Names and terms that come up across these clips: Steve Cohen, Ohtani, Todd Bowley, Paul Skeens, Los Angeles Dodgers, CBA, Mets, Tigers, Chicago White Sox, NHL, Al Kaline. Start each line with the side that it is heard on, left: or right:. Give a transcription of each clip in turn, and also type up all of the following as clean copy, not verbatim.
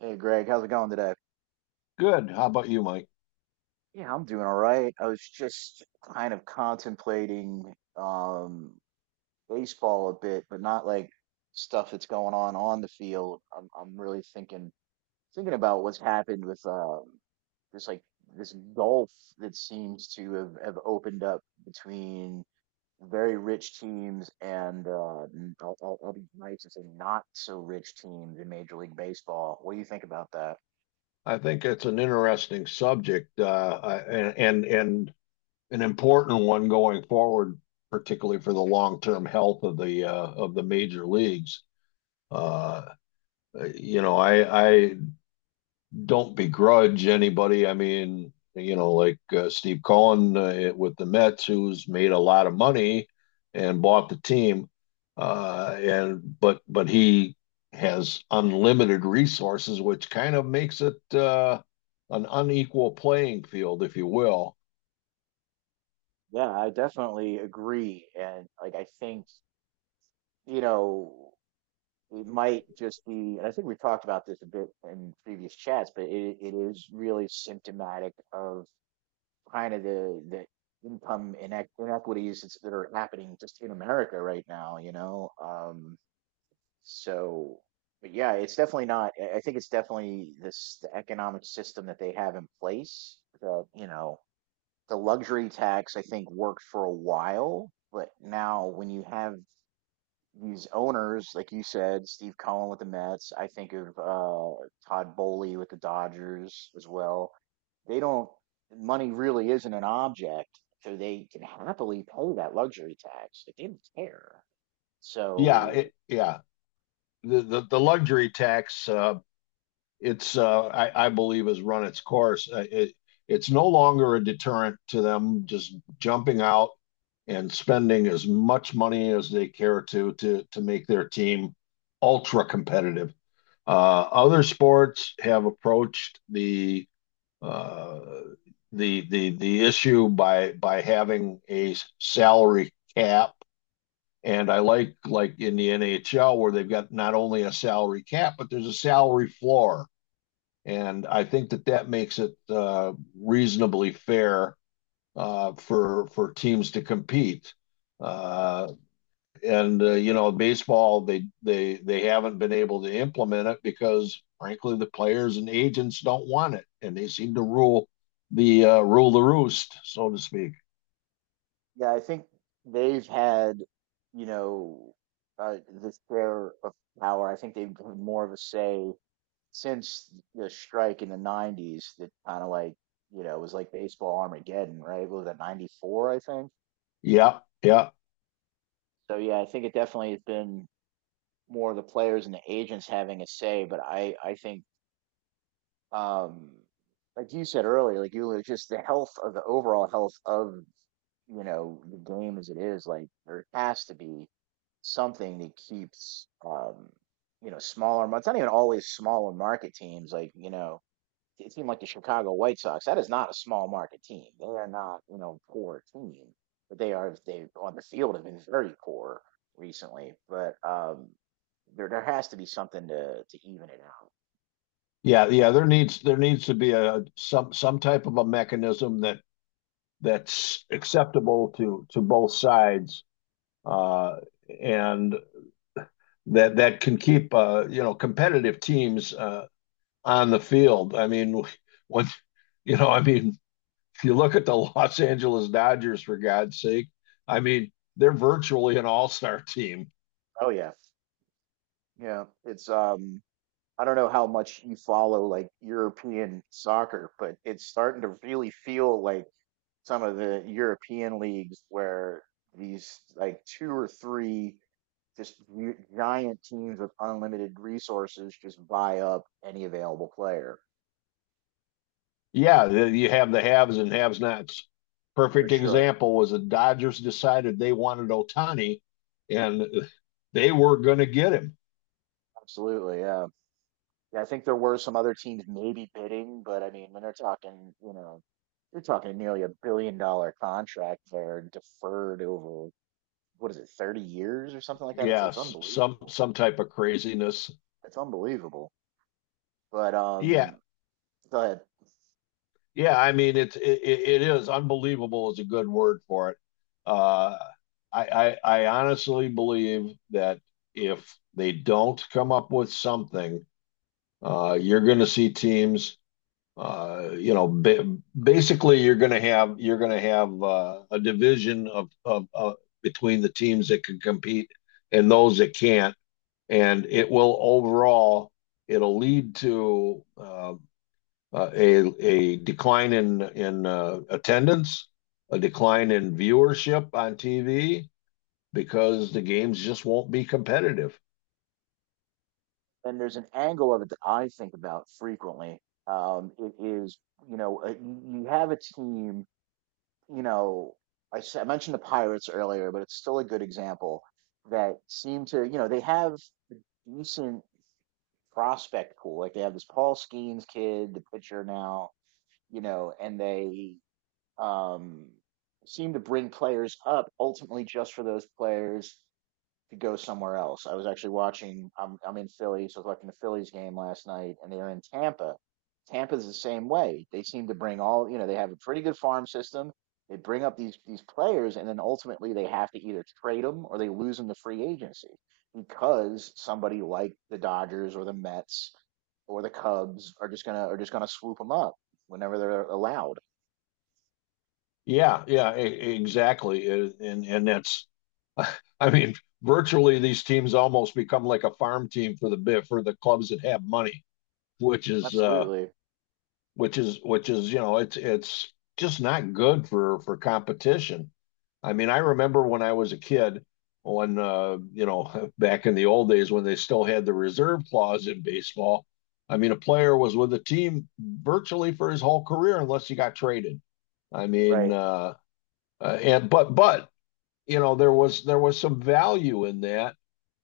right: Hey Greg, how's it going today?
left: Good. How about you, Mike?
right: Yeah, I'm doing all right. I was just kind of contemplating baseball a bit, but not like stuff that's going on the field. I'm really thinking about what's happened with this like this gulf that seems to have opened up between very rich teams and I'll be nice and say not so rich teams in Major League Baseball. What do you think about that?
left: I think it's an interesting subject, and an important one going forward, particularly for the long-term health of the major leagues. Uh, you know, I don't begrudge anybody. I mean, you know, like Steve Cohen with the Mets, who's made a lot of money and bought the team, and but he has unlimited resources, which kind of makes it an unequal playing field, if you will.
right: Yeah, I definitely agree. And like, I think, you know, it might just be, and I think we've talked about this a bit in previous chats, but it is really symptomatic of kind of the income inequities that are happening just in America right now, you know? So, but yeah, it's definitely not, I think it's definitely the economic system that they have in place that, you know, the luxury tax I think worked for a while, but now when you have these owners, like you said, Steve Cohen with the Mets. I think of Todd Bowley with the Dodgers as well. They don't money really isn't an object, so they can happily pay that luxury tax. They didn't care.
left: Yeah,
right: So
left: yeah. The luxury tax I believe has run its course. It's no longer a deterrent to them just jumping out and spending as much money as they care to make their team ultra competitive. Other sports have approached uh, the issue by having a salary cap. And I like in the NHL where they've got not only a salary cap, but there's a salary floor, and I think that that makes it reasonably fair, for teams to compete. Uh, and You know, baseball they haven't been able to implement it because, frankly, the players and agents don't want it, and they seem to rule the roost, so to speak.
right: yeah, I think they've had, you know, the share of power. I think they've had more of a say since the strike in the 90s that kind of like, you know, was like baseball armageddon, right? What was that, 94, I think?
left: Yeah, yeah,
right: So yeah, I think it definitely has been more of the players and the agents having a say, but I think um like you said earlier, like you just the health of the overall health of, you know, the game as it is, like there has to be something that keeps you know, smaller, it's not even always smaller market teams, like, you know, a team like the Chicago White Sox, that is not a small market team. They are not, you know, poor team, but they are they on the field have been very poor recently. But there has to be something to even it out.
left: yeah, yeah. There needs to be a some type of a mechanism that that's acceptable to both sides. Uh, and that that can keep, you know, competitive teams on the field. I mean, when you know, I mean, if you look at the Los Angeles Dodgers, for God's sake, I mean, they're virtually an all-star team.
right: Oh yeah, yeah. It's I don't know how much you follow like European soccer, but it's starting to really feel like some of the European leagues where these like two or three giant teams with unlimited resources just buy up any available player
left: Yeah, you have the haves and haves nots.
right: for
left: Perfect
right: sure.
left: example was the Dodgers decided they wanted Ohtani, and they were going to get him.
right: Absolutely, yeah. Yeah, I think there were some other teams maybe bidding, but I mean, when they're talking, you know, you're talking nearly a billion dollar contract there deferred over what is it, 30 years or something like that. It's
left: Yes,
right: unbelievable.
left: some type of craziness.
right: It's unbelievable. But
left: Yeah,
right: um but
left: yeah, I mean it is unbelievable is a good word for it. Uh, I honestly believe that if they don't come up with something, you're going to see teams. Uh, you know, ba- basically you're going to have a division of between the teams that can compete and those that can't, and it will overall it'll lead to a decline in attendance, a decline in viewership on TV because the games just won't be competitive.
right: and There's an angle of it that I think about frequently. Um, it is, you know, you you have a team, you know, I mentioned the Pirates earlier, but it's still a good example that seem to, you know, they have decent prospect pool. Like they have this Paul Skeens kid, the pitcher now, you know, and they um, seem to bring players up ultimately just for those players to go somewhere else. I was actually watching. I'm in Philly, so I was watching the Phillies game last night, and they're in Tampa. Tampa's the same way. They seem to bring all, you know. They have a pretty good farm system. They bring up these players, and then ultimately they have to either trade them or they lose them to free agency because somebody like the Dodgers or the Mets or the Cubs are just gonna swoop them up whenever they're allowed.
left: Yeah, exactly. And that's, I mean, virtually these teams almost become like a farm team for the bit for the clubs that have money, which is
right: Absolutely
left: which is, you know, it's just not good for competition. I mean, I remember when I was a kid when, you know, back in the old days when they still had the reserve clause in baseball. I mean, a player was with a team virtually for his whole career unless he got traded. I mean,
right: right.
left: and but you know there was some value in that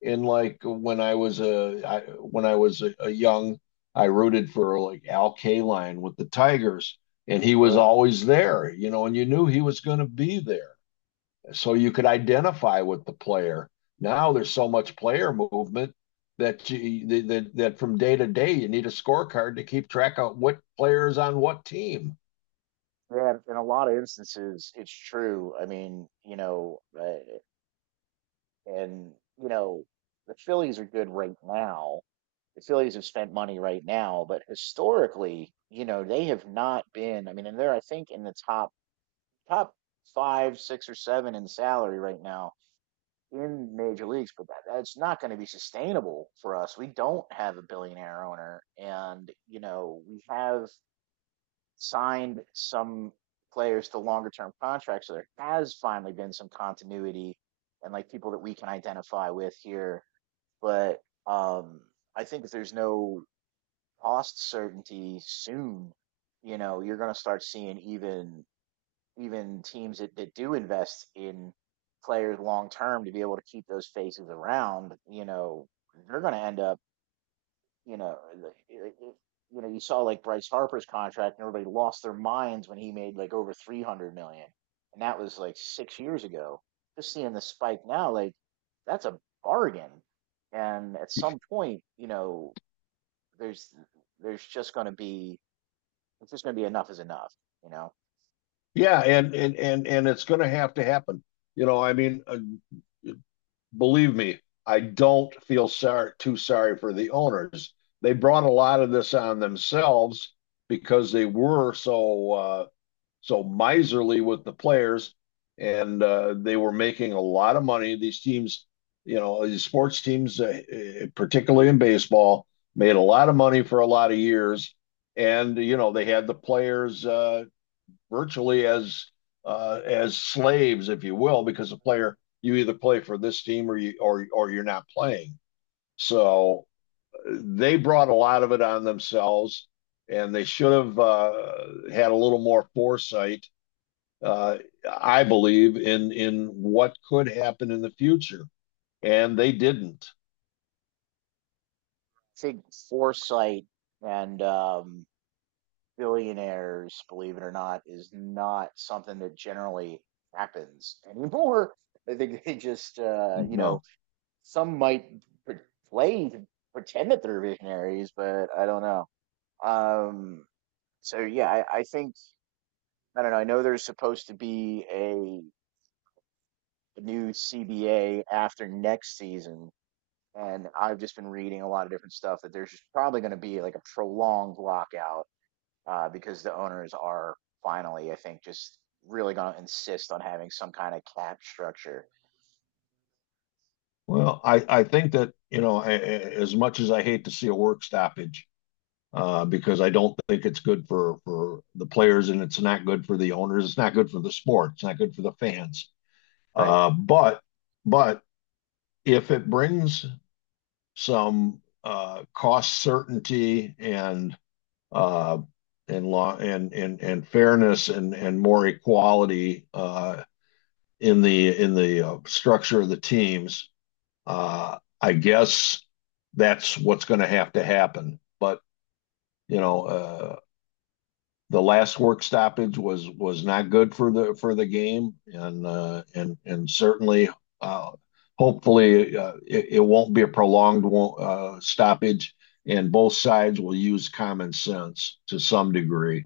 left: in, when I was a young, I rooted for like Al Kaline with the Tigers, and he was
right: Sure.
left: always there, you know, and you knew he was going to be there, so you could identify with the player. Now there's so much player movement that you that that, from day to day you need a scorecard to keep track of what player is on what team.
right: Yeah, in a lot of instances, it's true. I mean, you know, and you know, the Phillies are good right now. The Phillies have spent money right now, but historically, you know, they have not been. I mean, and they're I think in the top five, six, or seven in salary right now in major leagues, but that's not going to be sustainable for us. We don't have a billionaire owner, and you know, we have signed some players to longer term contracts. So there has finally been some continuity and like people that we can identify with here. But um, I think if there's no cost certainty soon, you know, you're going to start seeing even even teams that do invest in players long term to be able to keep those faces around. You know, they're going to end up, you know, you know, you saw like Bryce Harper's contract, and everybody lost their minds when he made like over 300 million, and that was like 6 years ago. Just seeing the spike now, like that's a bargain. And at some point, you know, there's there's just going to be it's just going to be enough is enough. You know,
left: Yeah, and it's going to have to happen. You know, I mean, believe me, I don't feel sorry too sorry for the owners. They brought a lot of this on themselves because they were so, so miserly with the players, and they were making a lot of money. These teams, you know, these sports teams, particularly in baseball, made a lot of money for a lot of years, and you know they had the players virtually as, as slaves, if you will, because a player, you either play for this team or you or you're not playing. So they brought a lot of it on themselves, and they should have, had a little more foresight, uh, I believe, in what could happen in the future, and they didn't.
right: I think foresight and billionaires, believe it or not, is not something that generally happens anymore. I think they just, you know,
left: No.
right: some might play to pretend that they're visionaries, but I don't know. Um, yeah, I think I don't know. I know there's supposed to be a new CBA after next season, and I've just been reading a lot of different stuff that there's just probably going to be like a prolonged lockout because the owners are finally, I think, just really going to insist on having some kind of cap structure.
left: Well, I think that, you know, as much as I hate to see a work stoppage, because I don't think it's good for the players, and it's not good for the owners. It's not good for the sport. It's not good for the fans.
right: Right.
left: Uh, but but if it brings some, cost certainty uh, and law and fairness and more equality, in the structure of the teams, I guess that's what's going to have to happen. But you know, the last work stoppage was not good for the game, and certainly, uh, hopefully, it won't be a prolonged, stoppage, and both sides will use common sense to some degree.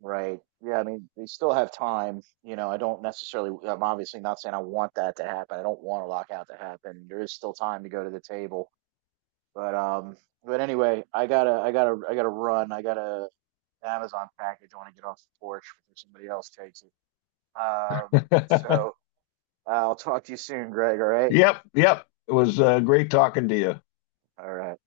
right: Right. Yeah. I mean, they still have time. You know, I don't necessarily, I'm obviously not saying I want that to happen. I don't want a lockout to happen. There is still time to go to the table. But, um, but Anyway, I gotta run. I got a Amazon package. I want to get off the porch before somebody else takes it. Um, so I'll talk to you soon, Greg. All right.
left: Yep, yep. It was great talking to you.
right: All right.